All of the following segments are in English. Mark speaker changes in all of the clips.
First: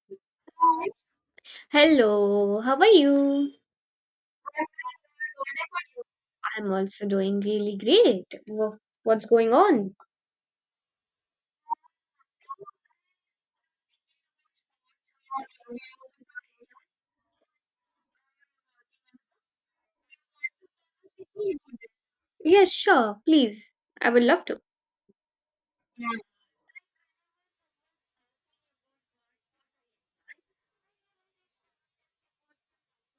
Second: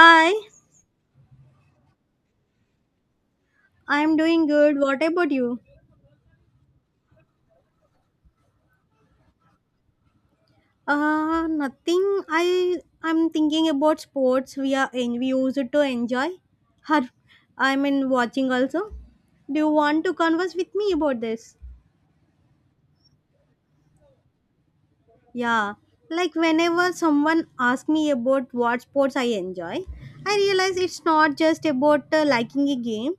Speaker 1: Hi,
Speaker 2: Hello, how are you?
Speaker 1: I'm doing good. What about you?
Speaker 2: I'm also doing really great. What's going on?
Speaker 1: Nothing. I I'm thinking about sports we use it to enjoy. Har, I mean watching also. Do you want to converse with me about this?
Speaker 2: Yes, sure, please. I would love to.
Speaker 1: Yeah, like whenever someone asks me about what sports I enjoy, I realize it's not just about liking a game.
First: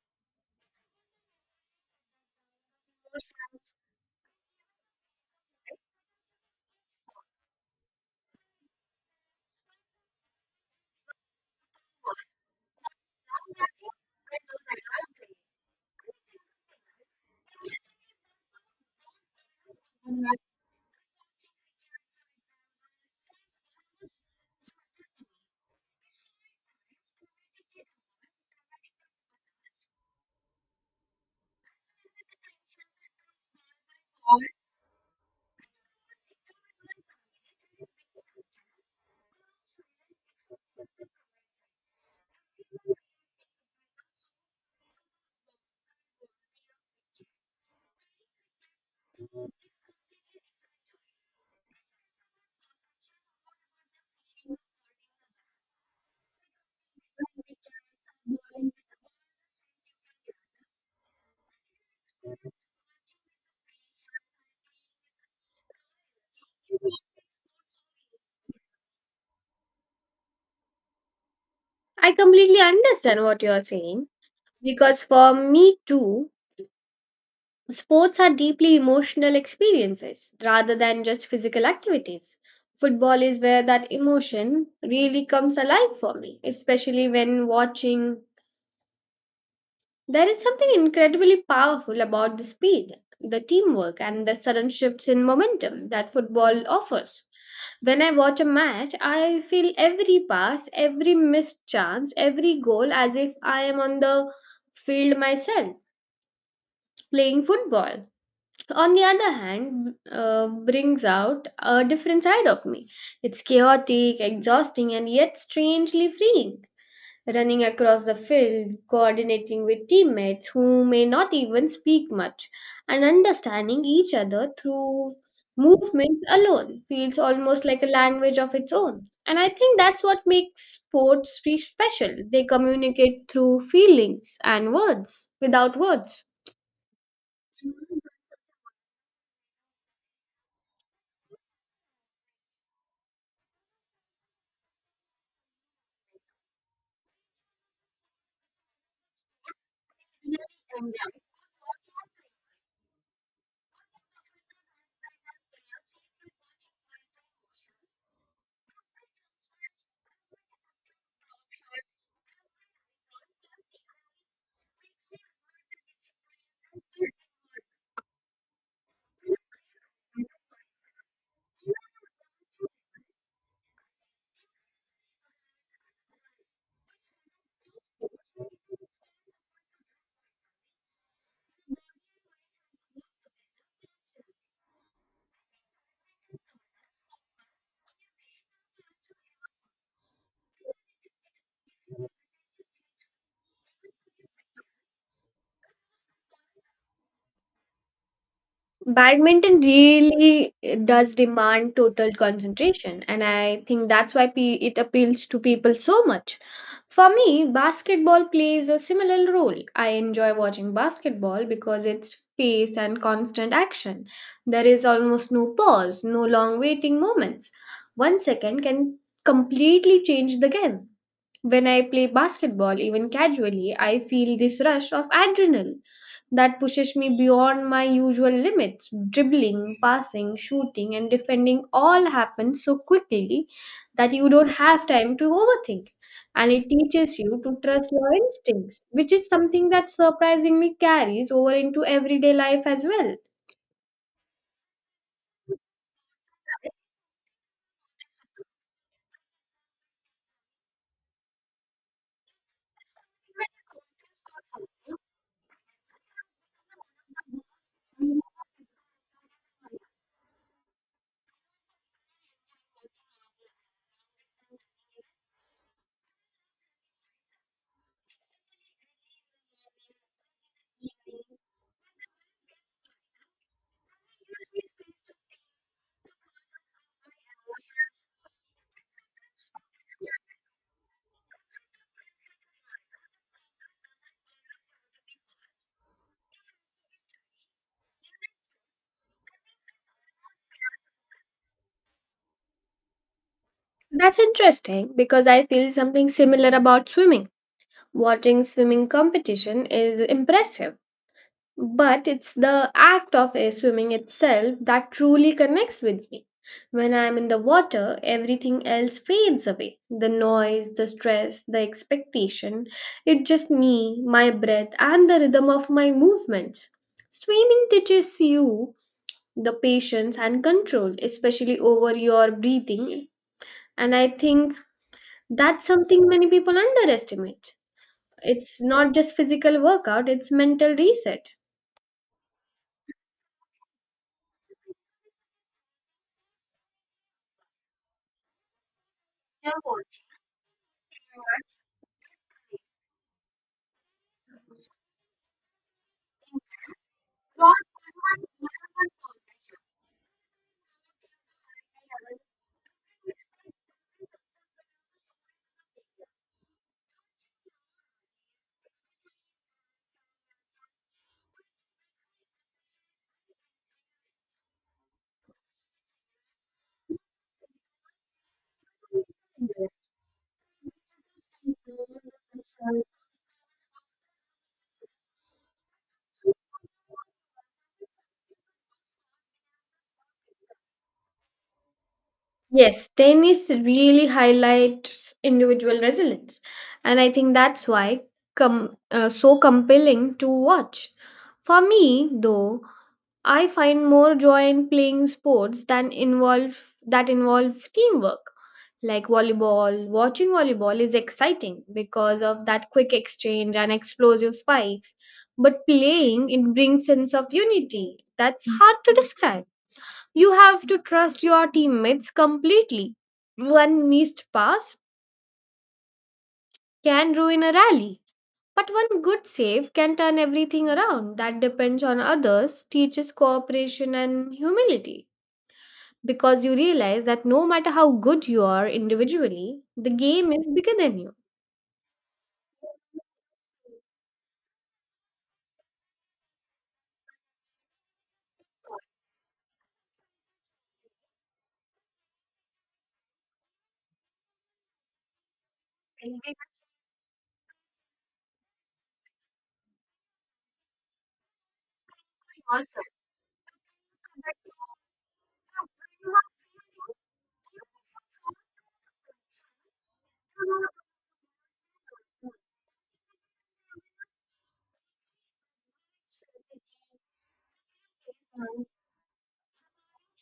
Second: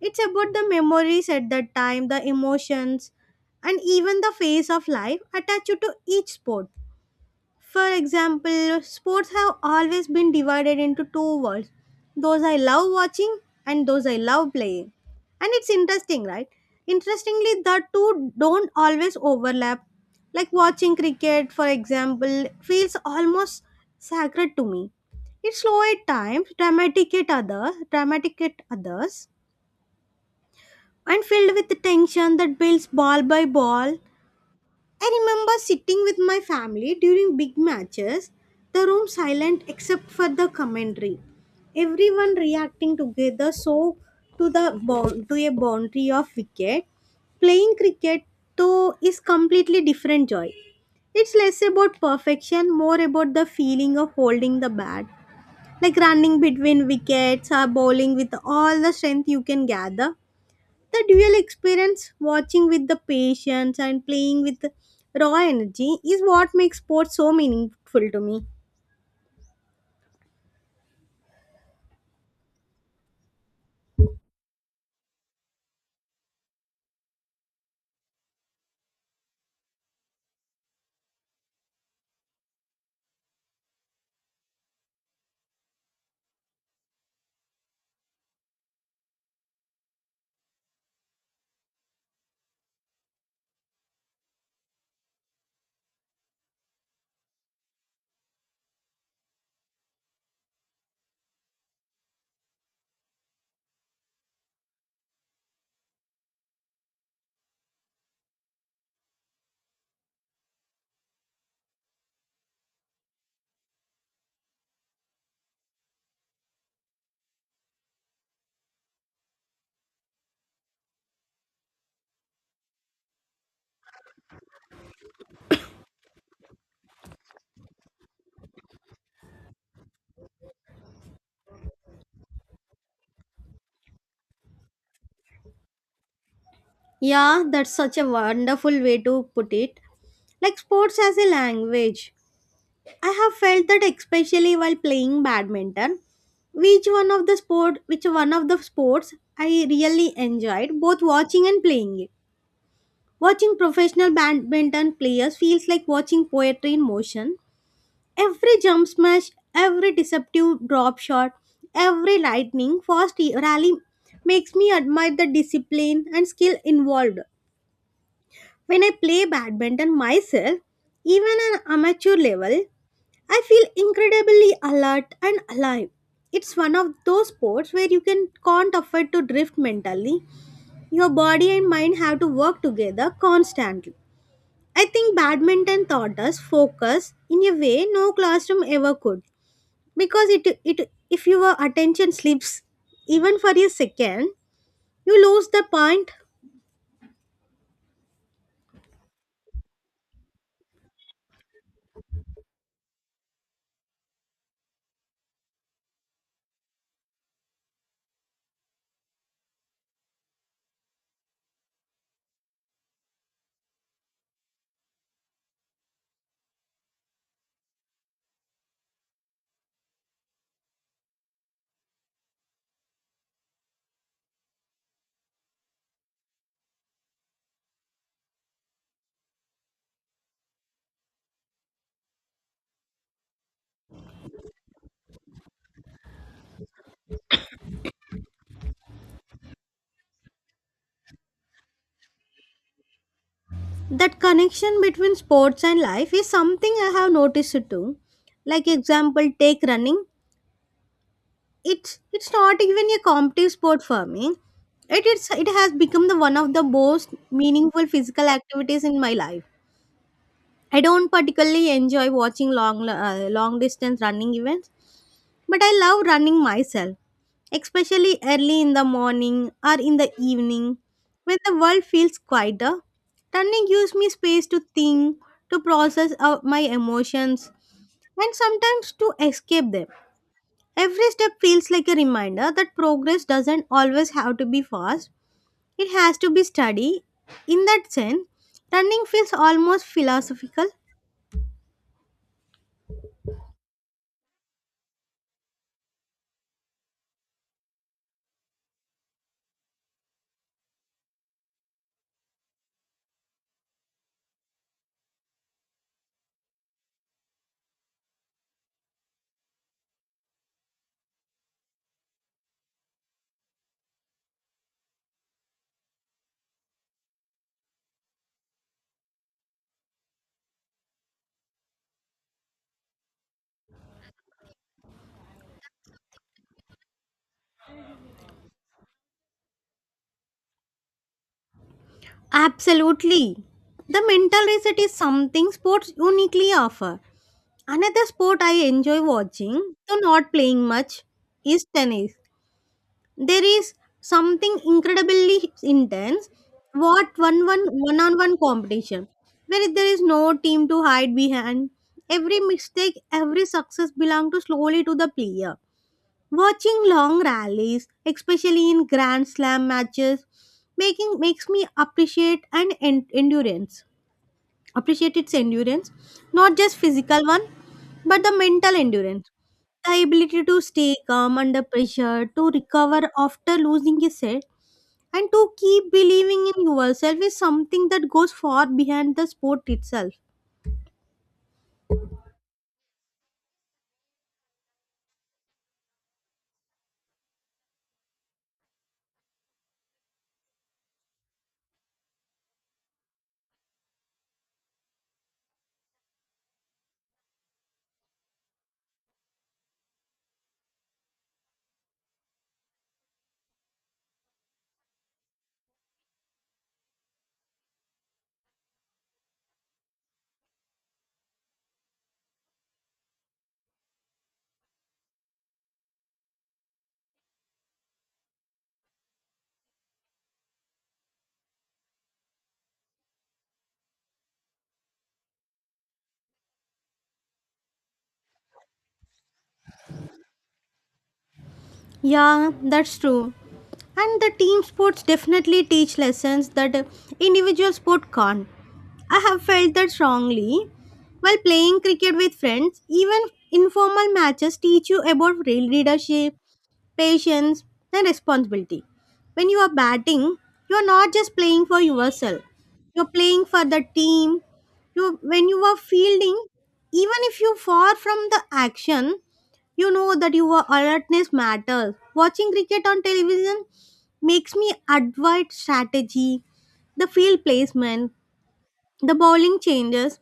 Speaker 1: It's about the memories at that time, the emotions, and even the phase of life attached to each sport. For example, sports have always been divided into two worlds, those I love watching and those I love playing. And it's interesting, right? Interestingly, the two don't always overlap. Like watching cricket, for example, feels almost sacred to me. It's slow at times, dramatic at others, and filled with the tension that builds ball by ball. I remember sitting with my family during big matches, the room silent except for the commentary. Everyone reacting together so to a boundary of wicket. Playing cricket though is completely different joy. It's less about perfection, more about the feeling of holding the bat, like running between wickets or bowling with all the strength you can gather. The dual experience, watching with the patience and playing with raw energy, is what makes sports so meaningful to me.
Speaker 2: I completely understand what you're saying because for me too, sports are deeply emotional experiences rather than just physical activities. Football is where that emotion really comes alive for me, especially when watching. There is something incredibly powerful about the speed, the teamwork, and the sudden shifts in momentum that football offers. When I watch a match, I feel every pass, every missed chance, every goal as if I am on the field myself playing football. On the other hand, brings out a different side of me. It's chaotic, exhausting, and yet strangely freeing, running across the field, coordinating with teammates who may not even speak much, and understanding each other through movements alone feels almost like a language of its own. And I think that's what makes sports be special. They communicate through feelings and words without words.
Speaker 1: Yeah, that's such a wonderful way to put it. Like sports as a language. I have felt that especially while playing badminton, which one of the sports I really enjoyed both watching and playing it. Watching professional badminton players feels like watching poetry in motion. Every jump smash, every deceptive drop shot, every lightning fast e- rally makes me admire the discipline and skill involved. When I play badminton myself, even on amateur level, I feel incredibly alert and alive. It's one of those sports where you can can't afford to drift mentally. Your body and mind have to work together constantly. I think badminton taught us focus in a way no classroom ever could, because it if your attention slips even for a second, you lose the point.
Speaker 2: Badminton really does demand total concentration, and I think that's why it appeals to people so much. For me, basketball plays a similar role. I enjoy watching basketball because it's pace and constant action. There is almost no pause, no long waiting moments. 1 second can completely change the game. When I play basketball, even casually, I feel this rush of adrenaline that pushes me beyond my usual limits. Dribbling, passing, shooting, and defending all happen so quickly that you don't have time to overthink. And it teaches you to trust your instincts, which is something that surprisingly carries over into everyday life as well.
Speaker 1: That connection between sports and life is something I have noticed too. Like example, take running. It's not even a competitive sport for me. It has become the one of the most meaningful physical activities in my life. I don't particularly enjoy watching long long distance running events. But I love running myself, especially early in the morning or in the evening when the world feels quieter. Running gives me space to think, to process out my emotions, and sometimes to escape them. Every step feels like a reminder that progress doesn't always have to be fast, it has to be steady. In that sense, running feels almost philosophical.
Speaker 2: That's interesting because I feel something similar about swimming. Watching swimming competition is impressive, but it's the act of air swimming itself that truly connects with me. When I'm in the water, everything else fades away, the noise, the stress, the expectation. It's just me, my breath, and the rhythm of my movements. Swimming teaches you the patience and control, especially over your breathing. And I think that's something many people underestimate. It's not just physical workout, it's mental reset.
Speaker 1: Absolutely. The mental reset is something sports uniquely offer. Another sport I enjoy watching, though not playing much, is tennis. There is something incredibly intense, what one on one competition, where there is no team to hide behind. Every mistake, every success belong to slowly to the player. Watching long rallies, especially in Grand Slam matches, making makes me endurance. Appreciate its endurance, not just physical one, but the mental endurance. The ability to stay calm under pressure, to recover after losing a set, and to keep believing in yourself is something that goes far behind the sport itself.
Speaker 2: Yes, tennis really highlights individual resilience, and I think that's why so compelling to watch. For me, though, I find more joy in playing sports than involve that involve teamwork. Like volleyball, watching volleyball is exciting because of that quick exchange and explosive spikes. But playing, it brings sense of unity that's hard to describe. You have to trust your teammates completely. One missed pass can ruin a rally, but one good save can turn everything around. That depends on others, teaches cooperation and humility. Because you realize that no matter how good you are individually, the game is bigger than you.
Speaker 1: Yeah, that's true. And the team sports definitely teach lessons that individual sport can't. I have felt that strongly. While playing cricket with friends, even informal matches teach you about real leadership, patience, and responsibility. When you are batting, you are not just playing for yourself, you're playing for the team. You, when you are fielding, even if you far from the action, you know that your alertness matters. Watching cricket on television makes me advise strategy, the field placement, the bowling changes,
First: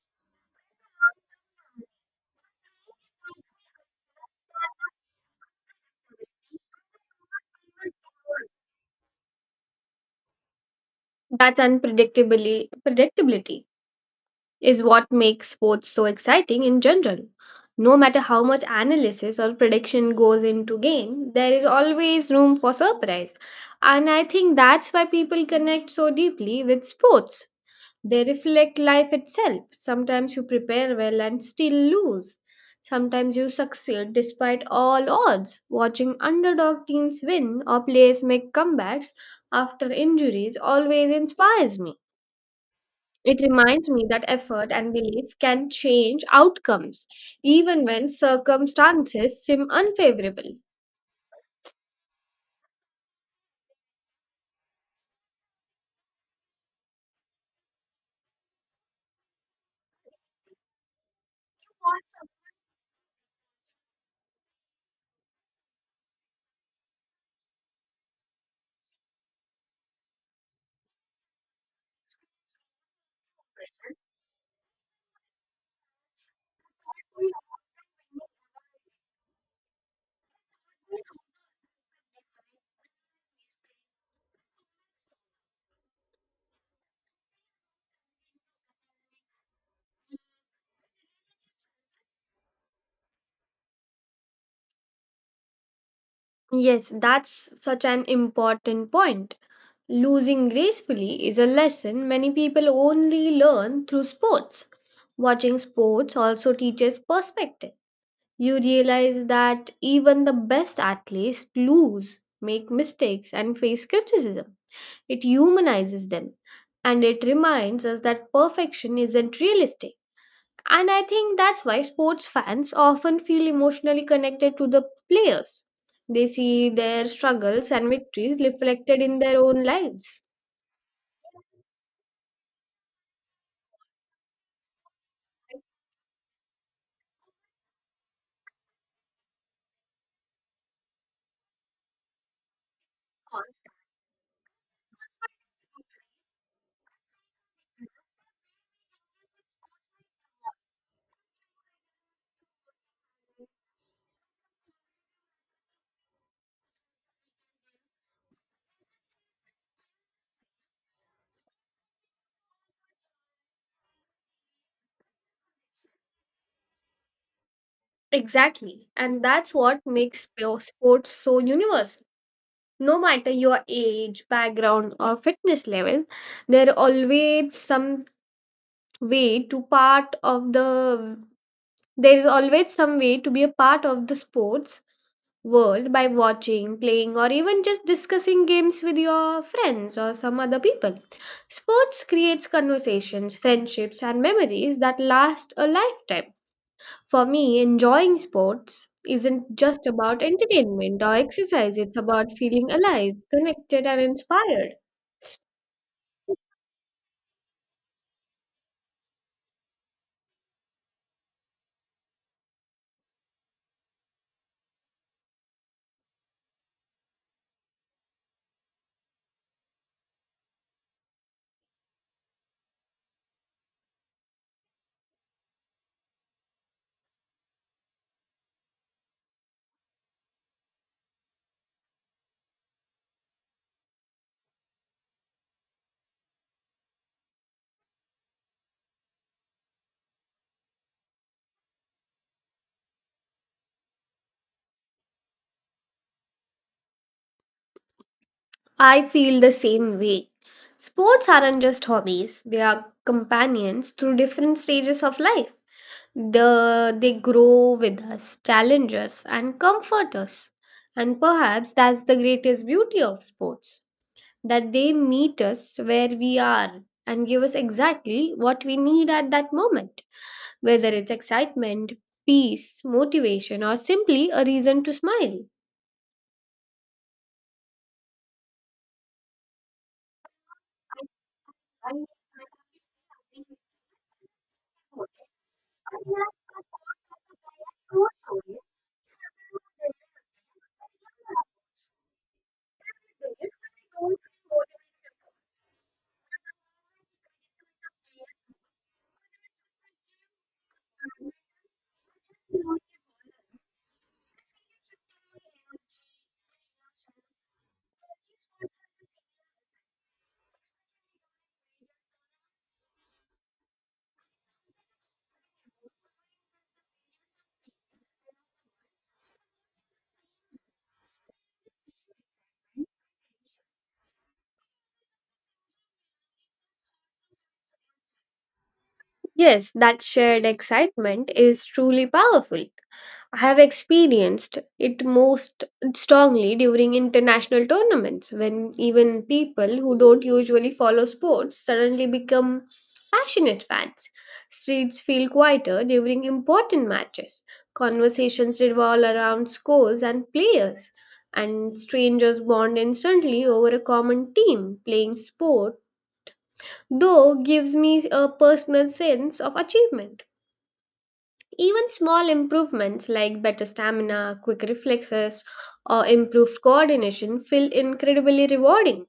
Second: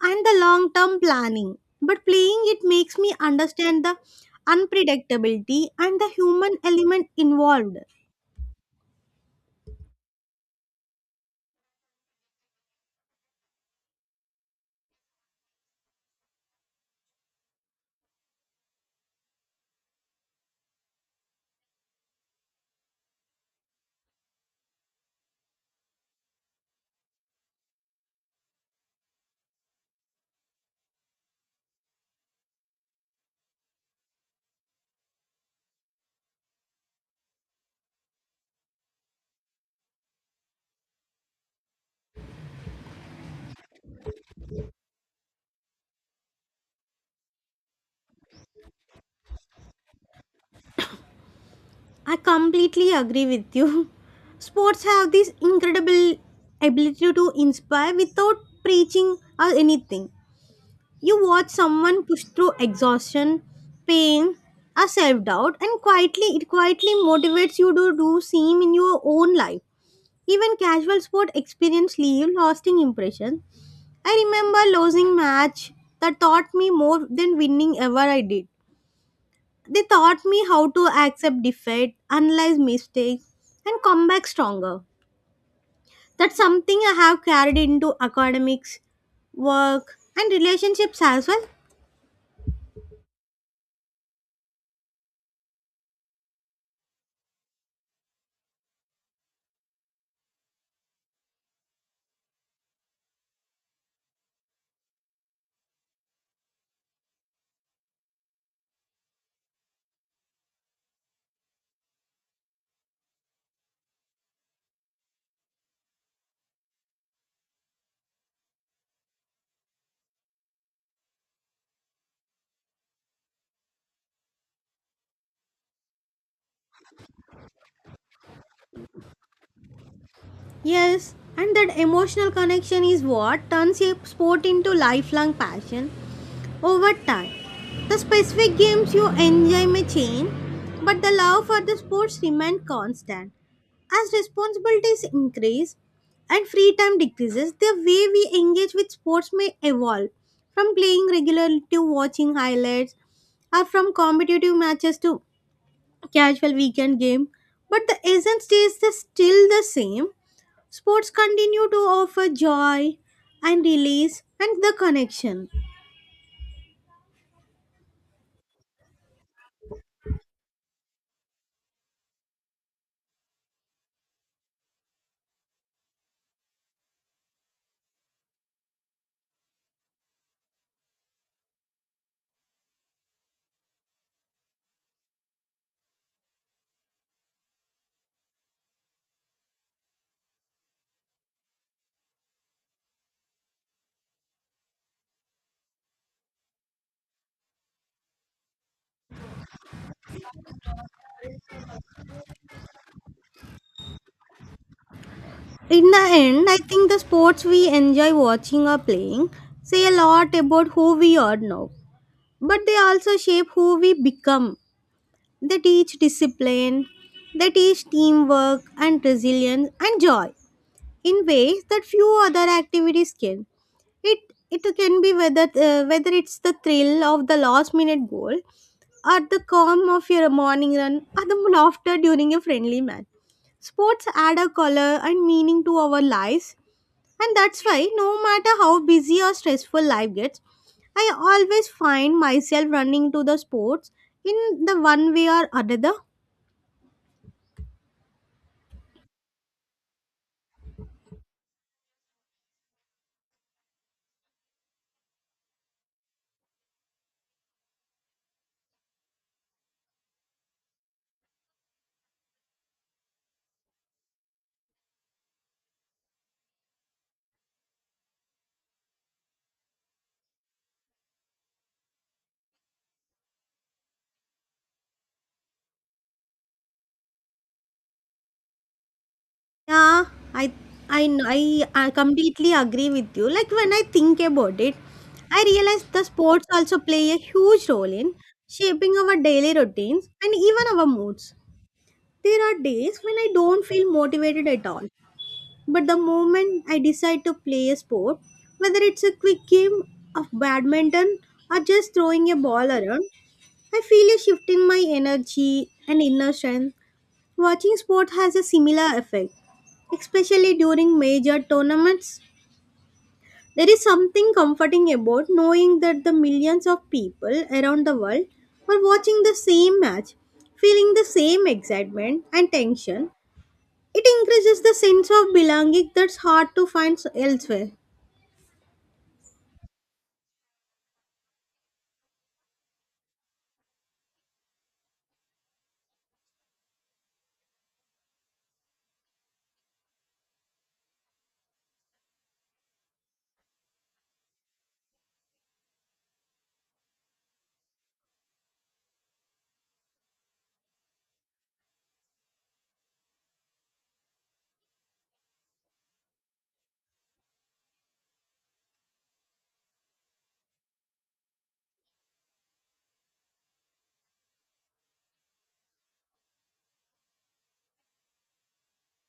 Speaker 1: and the long term planning. But playing it makes me understand the unpredictability and the human element involved.
Speaker 2: That's unpredictably predictability. Is what makes sports so exciting in general. No matter how much analysis or prediction goes into game, there is always room for surprise. And I think that's why people connect so deeply with sports. They reflect life itself. Sometimes you prepare well and still lose. Sometimes you succeed despite all odds. Watching underdog teams win or players make comebacks after injuries always inspires me. It reminds me that effort and belief can change outcomes, even when circumstances seem unfavorable.
Speaker 1: I completely agree with you. Sports have this incredible ability to inspire without preaching or anything. You watch someone push through exhaustion, pain, or self doubt, and quietly it quietly motivates you to do same in your own life. Even casual sport experience leave lasting impression. I remember losing match that taught me more than winning ever I did. They taught me how to accept defeat, analyze mistakes, and come back stronger. That's something I have carried into academics, work, and relationships as well.
Speaker 2: Yes, that's such an important point. Losing gracefully is a lesson many people only learn through sports. Watching sports also teaches perspective. You realize that even the best athletes lose, make mistakes, and face criticism. It humanizes them, and it reminds us that perfection isn't realistic. And I think that's why sports fans often feel emotionally connected to the players. They see their struggles and victories reflected in their own lives.
Speaker 1: Yes, and that emotional connection is what turns a sport into lifelong passion over time. The specific games you enjoy may change, but the love for the sports remains constant. As responsibilities increase and free time decreases, the way we engage with sports may evolve from playing regularly to watching highlights, or from competitive matches to casual weekend game, but the essence stays still the same. Sports continue to offer joy and release and the connection.
Speaker 2: Exactly. And that's what makes pure sports so universal. No matter your age, background, or fitness level, there always some way to part of the there is always some way to be a part of the sports world by watching, playing, or even just discussing games with your friends or some other people. Sports creates conversations, friendships, and memories that last a lifetime. For me, enjoying sports isn't just about entertainment or exercise, it's about feeling alive, connected, and inspired.
Speaker 1: In the end, I think the sports we enjoy watching or playing say a lot about who we are now, but they also shape who we become. They teach discipline, they teach teamwork and resilience and joy, in ways that few other activities can. It it can be whether whether it's the thrill of the last minute goal, or the calm of your morning run, or the laughter during a friendly match. Sports add a color and meaning to our lives, and that's why no matter how busy or stressful life gets, I always find myself running to the sports in the one way or another.
Speaker 2: I feel the same way. Sports aren't just hobbies, they are companions through different stages of life. They grow with us, challenge us, and comfort us. And perhaps that's the greatest beauty of sports, that they meet us where we are and give us exactly what we need at that moment, whether it's excitement, peace, motivation, or simply a reason to smile.
Speaker 1: Yeah, I I kn- I completely agree with you. Like when I think about it, I realize the sports also play a huge role in shaping our daily routines and even our moods. There are days when I don't feel motivated at all, but the moment I decide to play a sport, whether it's a quick game of badminton or just throwing a ball around, I feel a shift in my energy and inner strength. Watching sport has a similar effect, especially during major tournaments. There is something comforting about knowing that the millions of people around the world are watching the same match, feeling the same excitement and tension. It increases the sense of belonging that's hard to find elsewhere.
Speaker 2: Yes, that shared excitement is truly powerful. I have experienced it most strongly during international tournaments when even people who don't usually follow sports suddenly become passionate fans. Streets feel quieter during important matches. Conversations revolve around scores and players, and strangers bond instantly over a common team playing sport, though gives me a personal sense of achievement. Even small improvements like better stamina, quick reflexes, or improved coordination feel incredibly rewarding.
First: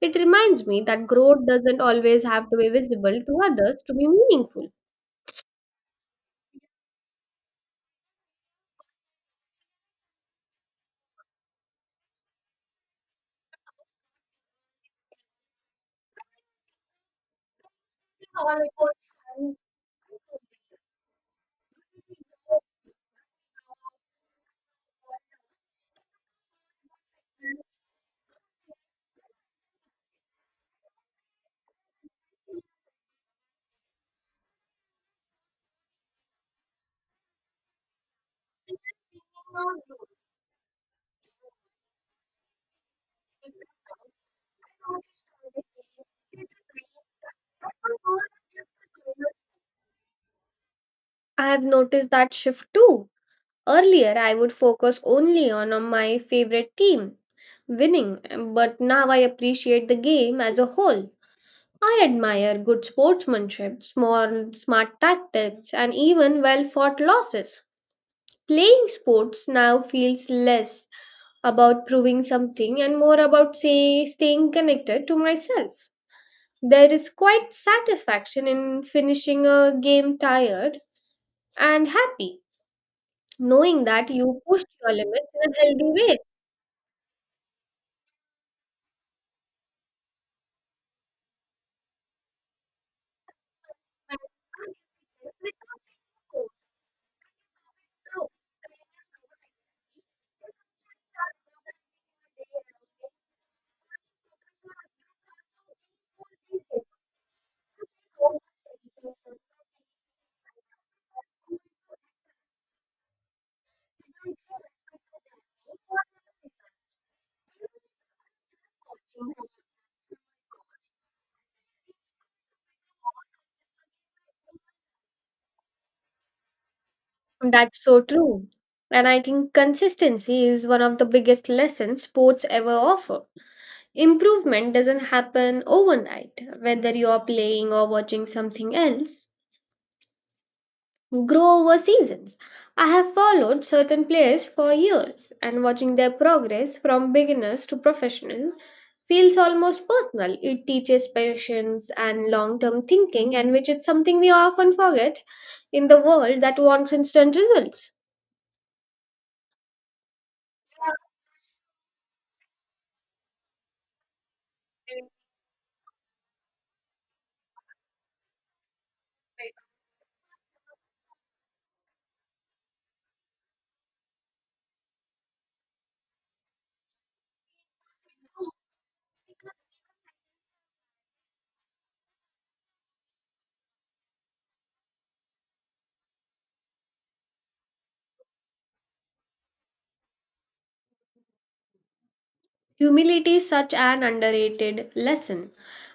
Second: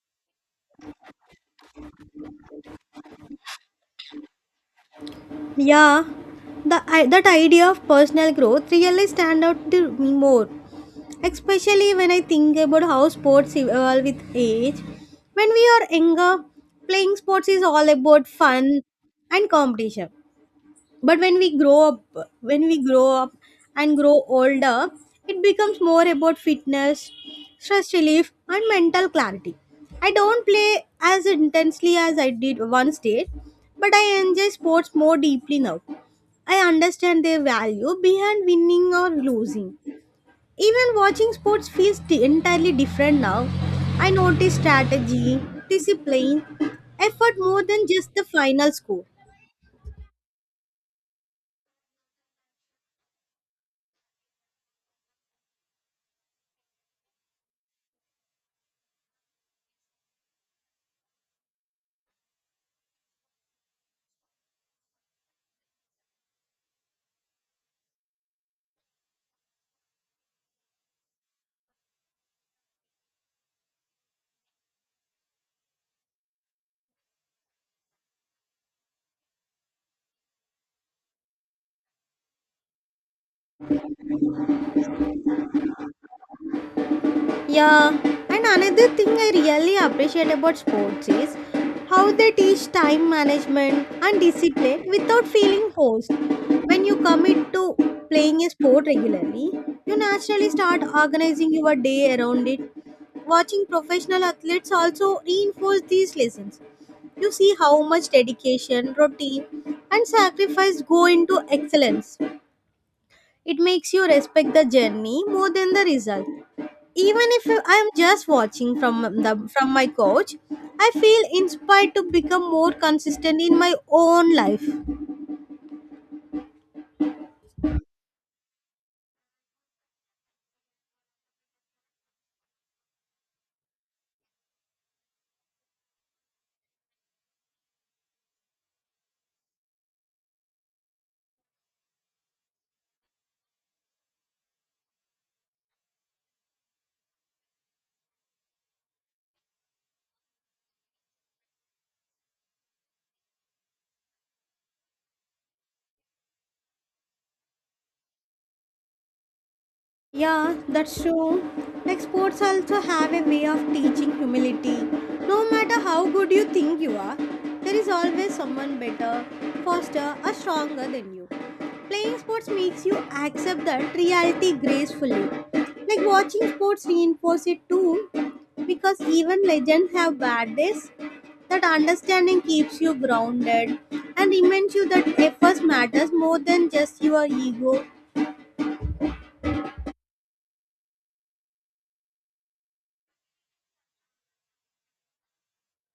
Speaker 2: It reminds me that growth doesn't always have to be visible to others to be meaningful.
Speaker 1: Yeah, that idea of personal growth really stand out to me more, especially when I think about how sports evolve with age. When we are younger, playing sports is all about fun and competition. But when we grow up and grow older, it becomes more about fitness, stress relief, and mental clarity. I don't play as intensely as I did once did, but I enjoy sports more deeply now. I understand their value behind winning or losing. Even watching sports feels entirely different now. I notice strategy, discipline, effort more than just the final score.
Speaker 2: I have noticed that shift too. Earlier, I would focus only on my favorite team winning, but now I appreciate the game as a whole. I admire good sportsmanship, small, smart tactics, and even well fought losses. Playing sports now feels less about proving something and more about say staying connected to myself. There is quite satisfaction in finishing a game tired and happy, knowing that you pushed your limits in a healthy way.
Speaker 1: Yeah, and another thing I really appreciate about sports is how they teach time management and discipline without feeling forced. When you commit to playing a sport regularly, you naturally start organizing your day around it. Watching professional athletes also reinforce these lessons. You see how much dedication, routine, and sacrifice go into excellence. It makes you respect the journey more than the result, even if I am just watching from my couch. I feel inspired to become more consistent in my own life.
Speaker 2: That's so true. And I think consistency is one of the biggest lessons sports ever offer. Improvement doesn't happen overnight, whether you are playing or watching something else. Grow over seasons. I have followed certain players for years, and watching their progress from beginners to professional feels almost personal. It teaches patience and long term thinking, and which is something we often forget in the world that wants instant results.
Speaker 1: Yeah, that's true. Like sports also have a way of teaching humility. No matter how good you think you are, there is always someone better, faster, or stronger than you. Playing sports makes you accept that reality gracefully. Like watching sports reinforce it too, because even legends have bad days. That understanding keeps you grounded and reminds you that efforts matters more than just your ego.
Speaker 2: Humility is such an underrated lesson,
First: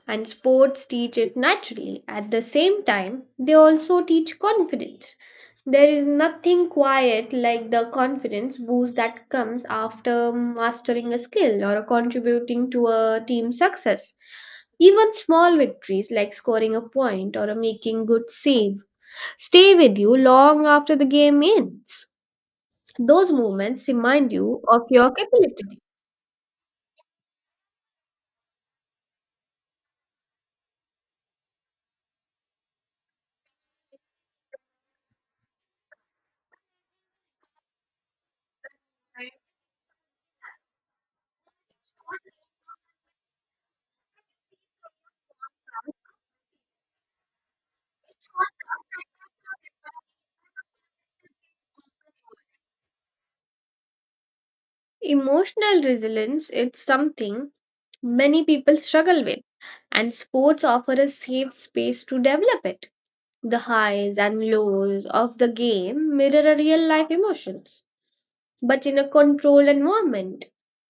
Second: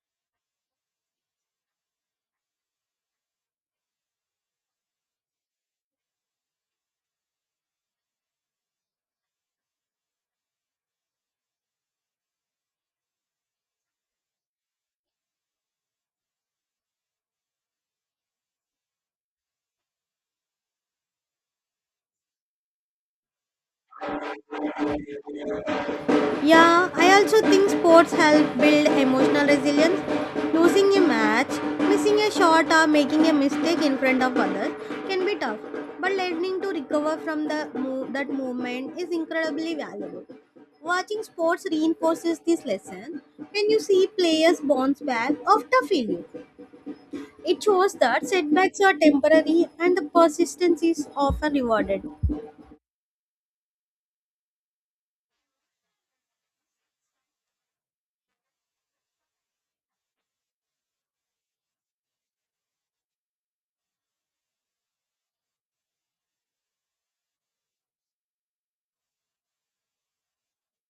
Speaker 2: and sports teach it naturally. At the same time, they also teach confidence. There is nothing quiet like the confidence boost that comes after mastering a skill or contributing to a team success. Even small victories like scoring a point or making good save stay with you long after the game ends. Those moments remind you of your capability.
Speaker 1: Yeah, I also think sports help build emotional resilience. Losing a match, missing a shot, or making a mistake in front of others can be tough, but learning to recover from that movement is incredibly valuable. Watching sports reinforces this lesson. When you see players bounce back after failure, it shows that setbacks are temporary and the persistence is often rewarded.
Speaker 2: Emotional resilience is something many people struggle with, and sports offer a safe space to develop it. The highs and lows of the game mirror a real life emotions, but in a controlled environment.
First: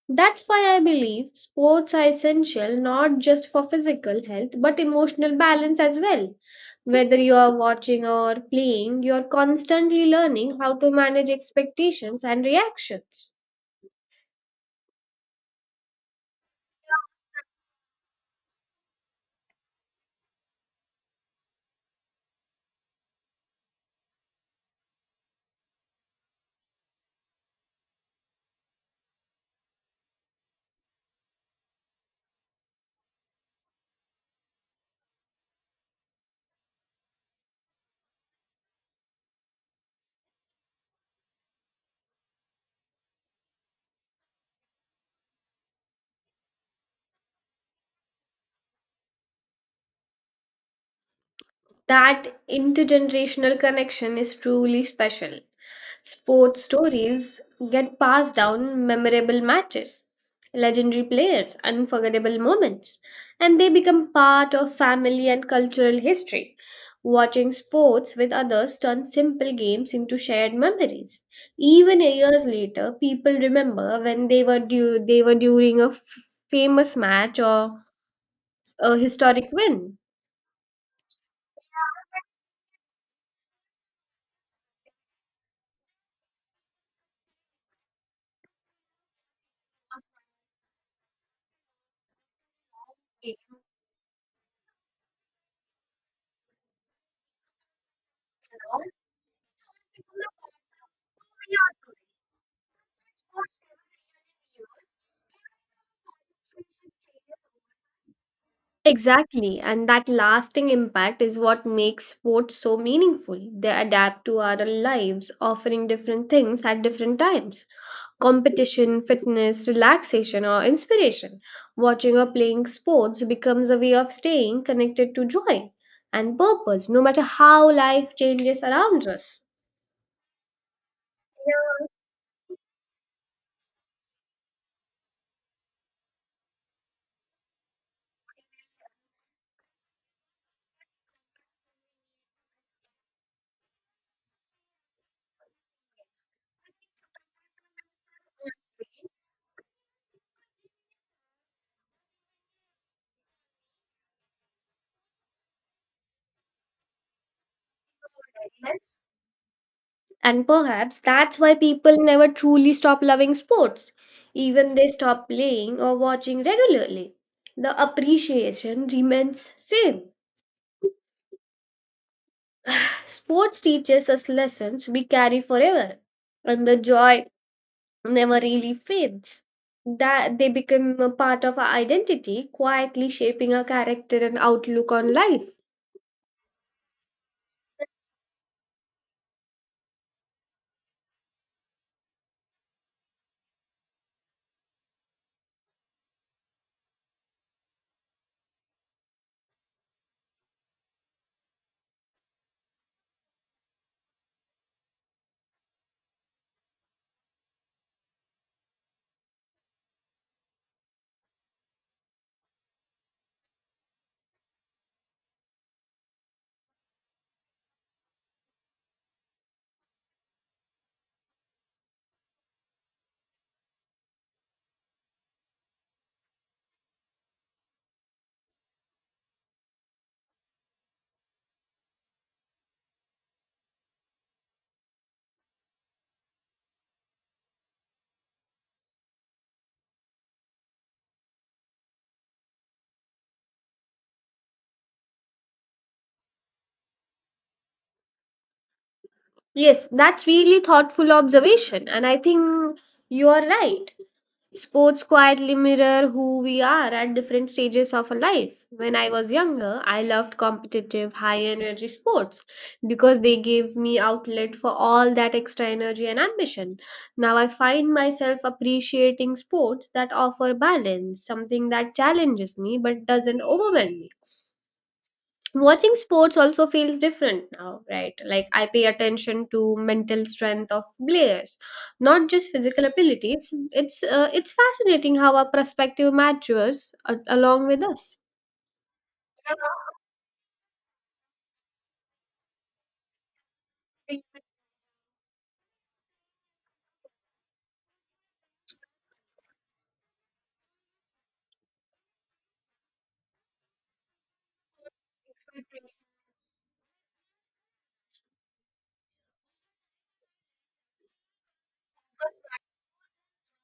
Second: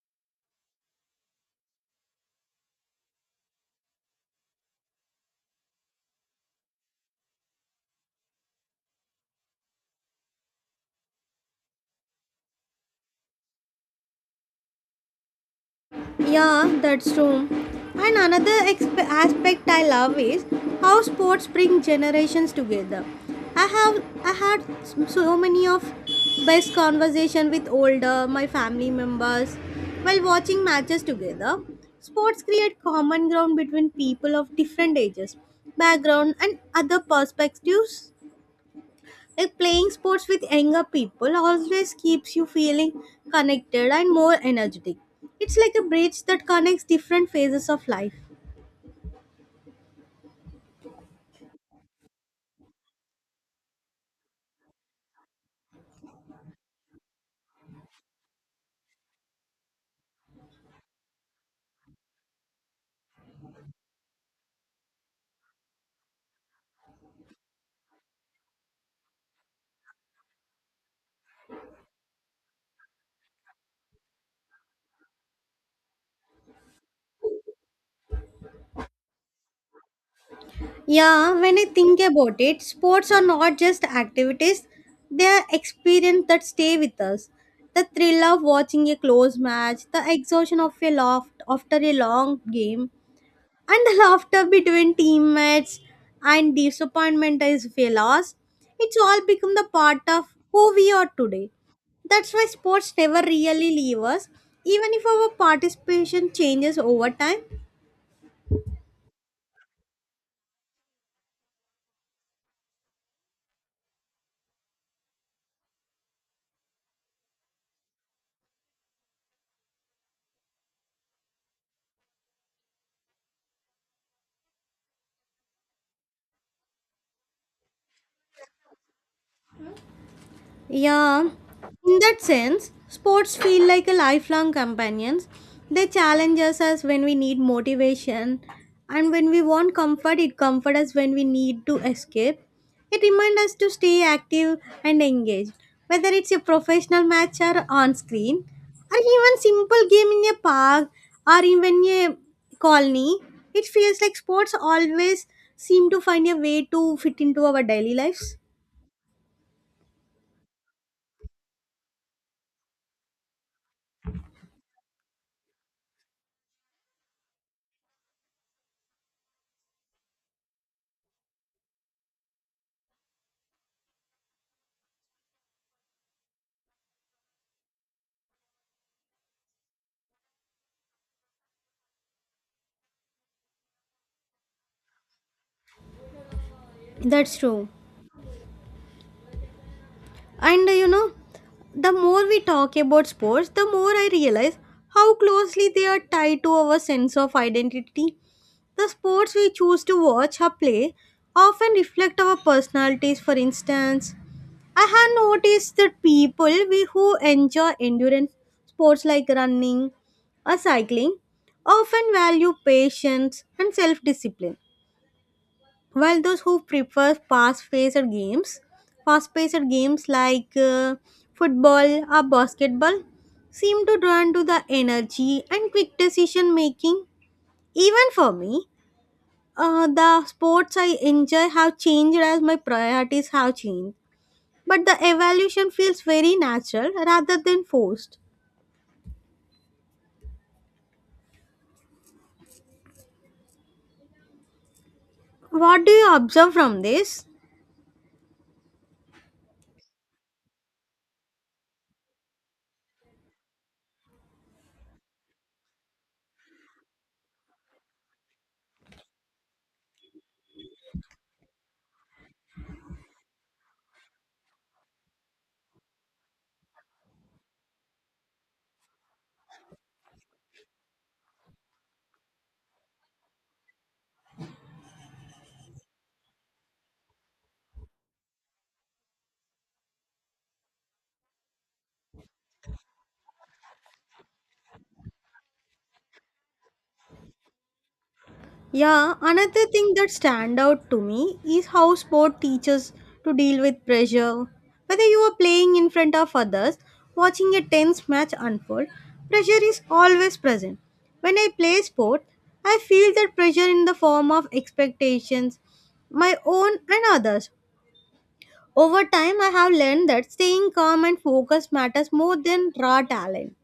Speaker 2: That's why I believe sports are essential not just for physical health but emotional balance as well. Whether you are watching or playing, you are constantly learning how to manage expectations and reactions.
Speaker 1: Yeah, that's true. And another aspect I love is how sports bring generations together. I have I had s- so many of best conversation with older my family members while watching matches together. Sports create common ground between people of different ages, background and other perspectives. Like playing sports with younger people always keeps you feeling connected and more energetic. It's like a bridge that connects different phases of life.
Speaker 2: That intergenerational connection is truly special. Sports stories get passed down memorable matches, legendary players, unforgettable moments, and they become part of family and cultural history. Watching sports with others turns simple games into shared memories. Even years later, people remember when they were during a famous match or a historic win.
Speaker 1: Yeah, when I think about it, sports are not just activities, they are experiences that stay with us. The thrill of watching a close match, the exhaustion of a loft after a long game, and the laughter between teammates and disappointment as fellows, it's all become the part of who we are today. That's why sports never really leave us, even if our participation changes over time.
Speaker 2: Exactly, and that lasting impact is what makes sports so meaningful. They adapt to our lives, offering different things at different times, competition, fitness, relaxation, or inspiration. Watching or playing sports becomes a way of staying connected to joy and purpose, no matter how life changes around us.
Speaker 1: Yeah, in that sense, sports feel like a lifelong companions. They challenge us as when we need motivation, and when we want comfort, it comforts us when we need to escape. It reminds us to stay active and engaged, whether it's a professional match or on screen, or even simple game in a park or even a colony. It feels like sports always seem to find a way to fit into our daily lives.
Speaker 2: And perhaps that's why people never truly stop loving sports. Even they stop playing or watching regularly. The appreciation remains same. Sports teaches us lessons we carry forever, and the joy never really fades. That they become a part of our identity, quietly shaping our character and outlook on life.
Speaker 1: That's true. And the more we talk about sports, the more I realize how closely they are tied to our sense of identity. The sports we choose to watch or play often reflect our personalities. For instance, I have noticed that people we who enjoy endurance sports like running or cycling often value patience and self discipline while those who prefer fast-paced games like football or basketball seem to run to the energy and quick decision making. Even for me, the sports I enjoy have changed as my priorities have changed. But the evolution feels very natural rather than forced. What do you observe from this?
Speaker 2: Yes, that's really thoughtful observation, and I think you are right. Sports quietly mirror who we are at different stages of our life. When I was younger, I loved competitive, high energy sports because they gave me outlet for all that extra energy and ambition. Now I find myself appreciating sports that offer balance, something that challenges me but doesn't overwhelm me. Watching sports also feels different now, right? Like I pay attention to mental strength of players, not just physical abilities. It's it's fascinating how our perspective matures along with us.
Speaker 1: Yeah, another thing that stand out to me is how sport teaches to deal with pressure. Whether you are playing in front of others, watching a tense match unfold, pressure is always present. When I play sport, I feel that pressure in the form of expectations, my own and others. Over time, I have learned that staying calm and focused matters more than raw talent.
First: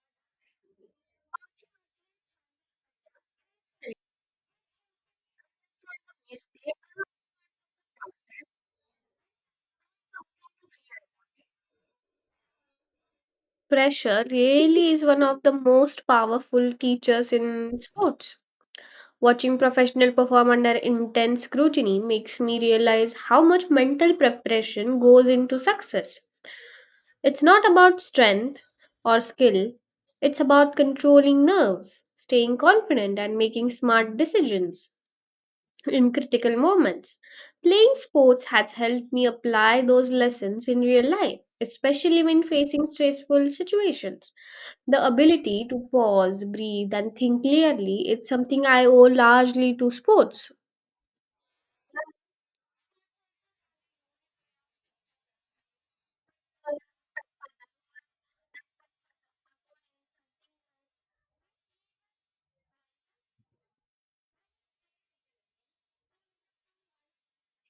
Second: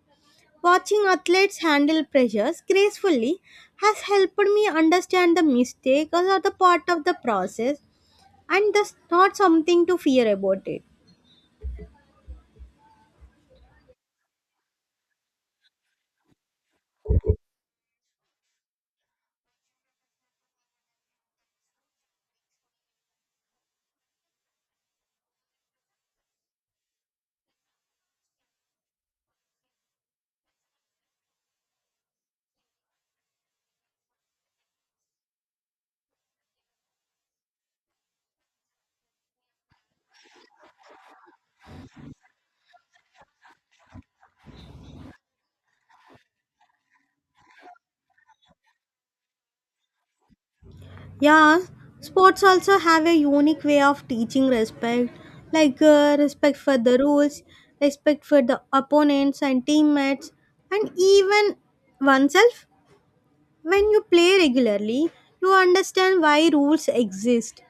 Speaker 1: Watching athletes handle pressures gracefully has helped me understand the mistakes are the part of the process and that's not something to fear about it.
Speaker 2: Pressure really is one of the most powerful teachers in sports. Watching professional perform under intense scrutiny makes me realize how much mental preparation goes into success. It's not about strength or skill, it's about controlling nerves, staying confident, and making smart decisions in critical moments. Playing sports has helped me apply those lessons in real life, especially when facing stressful situations. The ability to pause, breathe, and think clearly is something I owe largely to sports.
Speaker 1: Yeah, sports also have a unique way of teaching respect, like respect for the rules, respect for the opponents and teammates, and even oneself. When you play regularly, you understand why rules exist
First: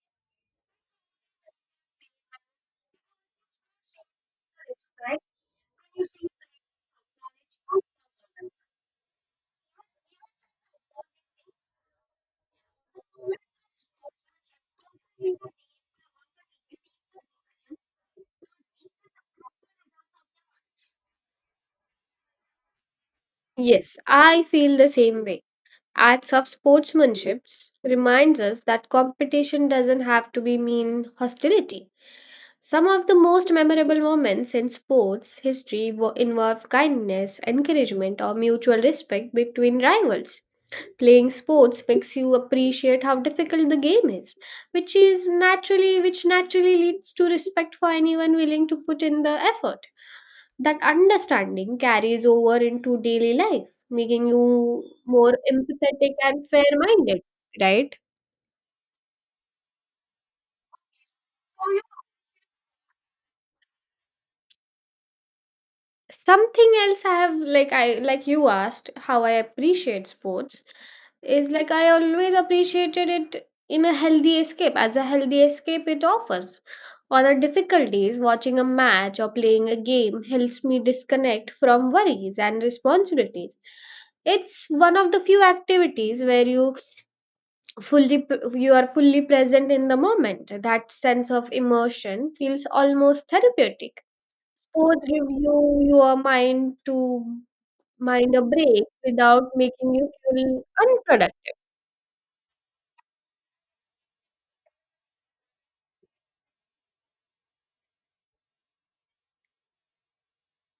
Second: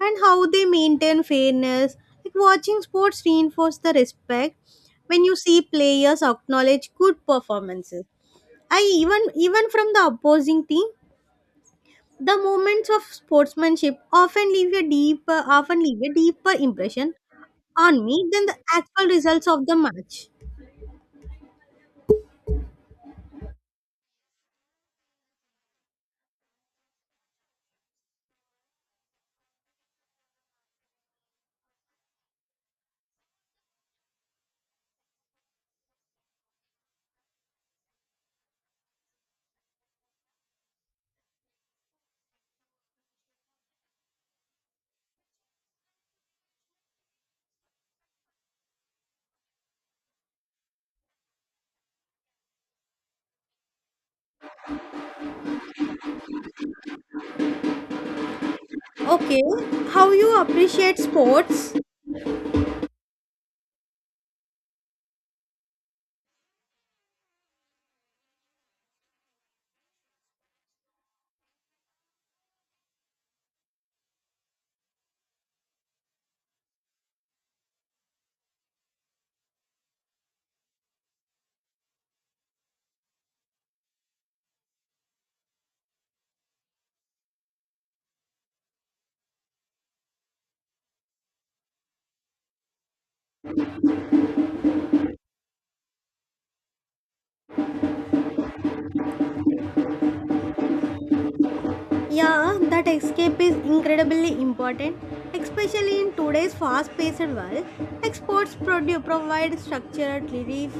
Speaker 1: and how they maintain fairness. Like watching sports reinforce the respect when you see players acknowledge good performances. I even even from the opposing team, the moments of sportsmanship often leave a deeper impression on me than the actual results of the match.
Speaker 2: Yes, I feel the same way. Acts of sportsmanships reminds us that competition doesn't have to be mean hostility. Some of the most memorable moments in sports history involve kindness, encouragement, or mutual respect between rivals. Playing sports makes you appreciate how difficult the game is, which naturally leads to respect for anyone willing to put in the effort. That understanding carries over into daily life, making you more empathetic and fair-minded, right?
Speaker 1: Okay, how you appreciate sports?
Speaker 2: Something else I have like I like you asked how I appreciate sports is like I always appreciated it in a healthy escape as a healthy escape it offers. On our difficult days, watching a match or playing a game helps me disconnect from worries and responsibilities. It's one of the few activities where fully p- you are fully present in the moment. That sense of immersion feels almost therapeutic. Sports give you your mind to mind a break without making you feel unproductive.
Speaker 1: Yeah, that escape is incredibly important, especially in today's fast-paced world. Like sports provide structured relief.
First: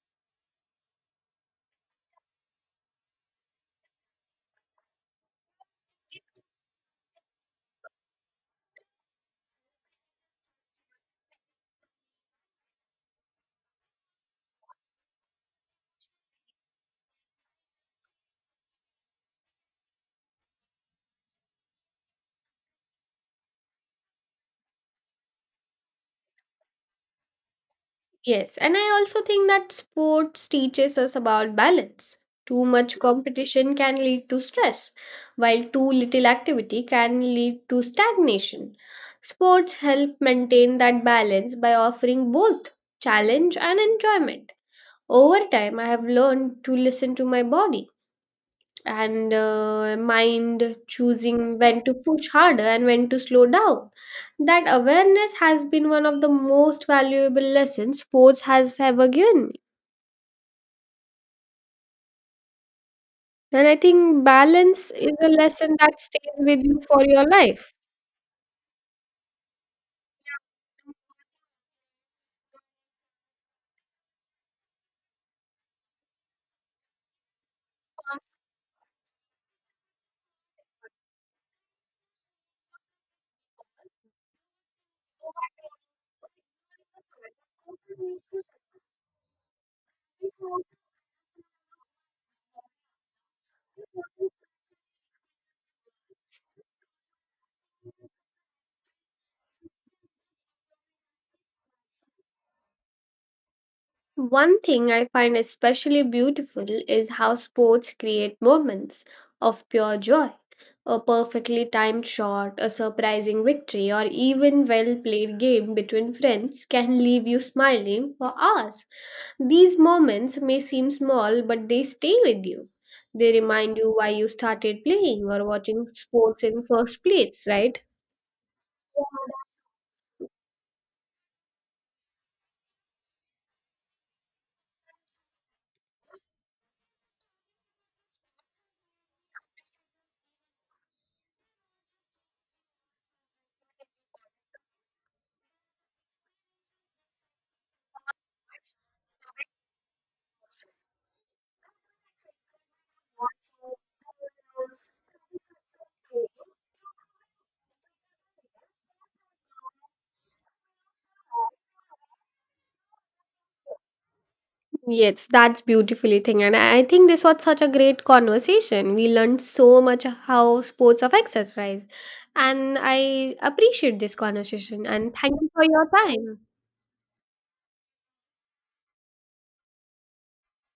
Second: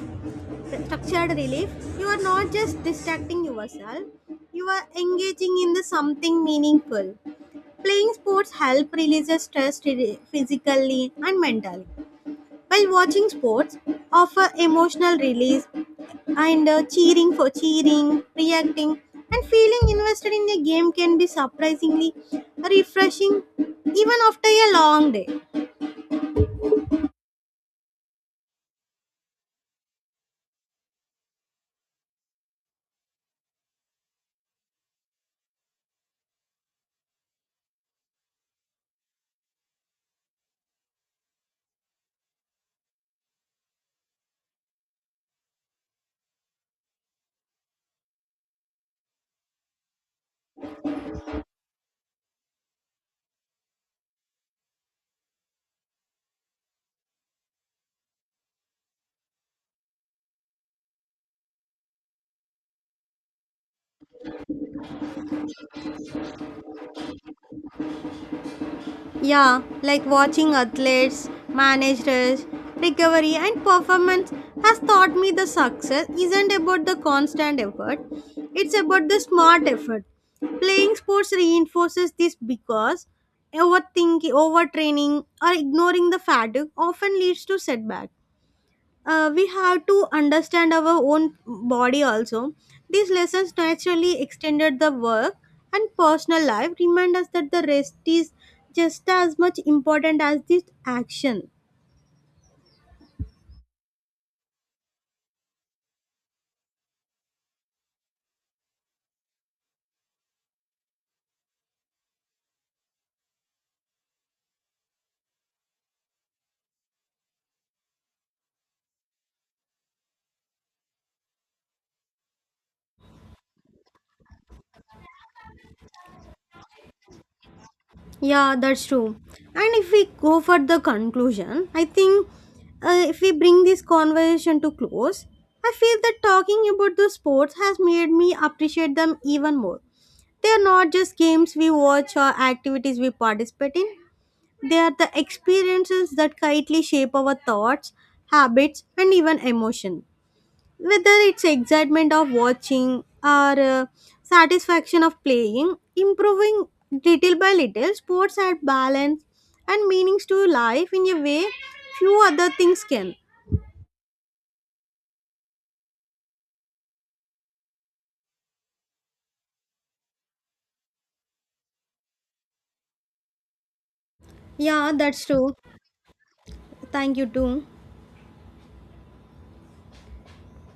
Speaker 1: Structured relief. You are not just distracting yourself; you are engaging in the something meaningful. Playing sports help release stress physically and mentally. While watching sports offer emotional release and cheering, reacting, and feeling invested in a game can be surprisingly refreshing even after a long day.
Speaker 2: Yes, and I also think that sports teaches us about balance. Too much competition can lead to stress, while too little activity can lead to stagnation. Sports help maintain that balance by offering both challenge and enjoyment. Over time, I have learned to listen to my body and mind, choosing when to push harder and when to slow down. That awareness has been one of the most valuable lessons sports has ever given me. And I think balance is a lesson that stays with you for your life.
Speaker 1: Yeah, like watching athletes, managers, recovery, and performance has taught me the success isn't about the constant effort, it's about the smart effort. Playing sports reinforces this because overthinking, overtraining, or ignoring the fatigue often leads to setbacks we have to understand our own body also. These lessons naturally extended the work and personal life, remind us that the rest is just as much important as this action.
Speaker 2: One thing I find especially beautiful is how sports create moments of pure joy. A perfectly timed shot, a surprising victory, or even well played game between friends can leave you smiling for hours. These moments may seem small, but they stay with you. They remind you why you started playing or watching sports in first place, right?
Speaker 1: Yeah, that's true. And if we go for the conclusion, I think if we bring this conversation to close, I feel that talking about the sports has made me appreciate them even more. They are not just games we watch or activities we participate in, they are the experiences that quietly shape our thoughts, habits, and even emotion. Whether it's excitement of watching or satisfaction of playing, improving little by little, sports add balance and meanings to life in a way few other things can.
Speaker 2: Yes, that's beautifully thing. And I think this was such a great conversation. We learned so much how sports affects us, right? And I appreciate this conversation
Speaker 1: Yeah,
Speaker 2: and
Speaker 1: that's
Speaker 2: thank you
Speaker 1: true.
Speaker 2: for your time.
Speaker 1: Thank you too.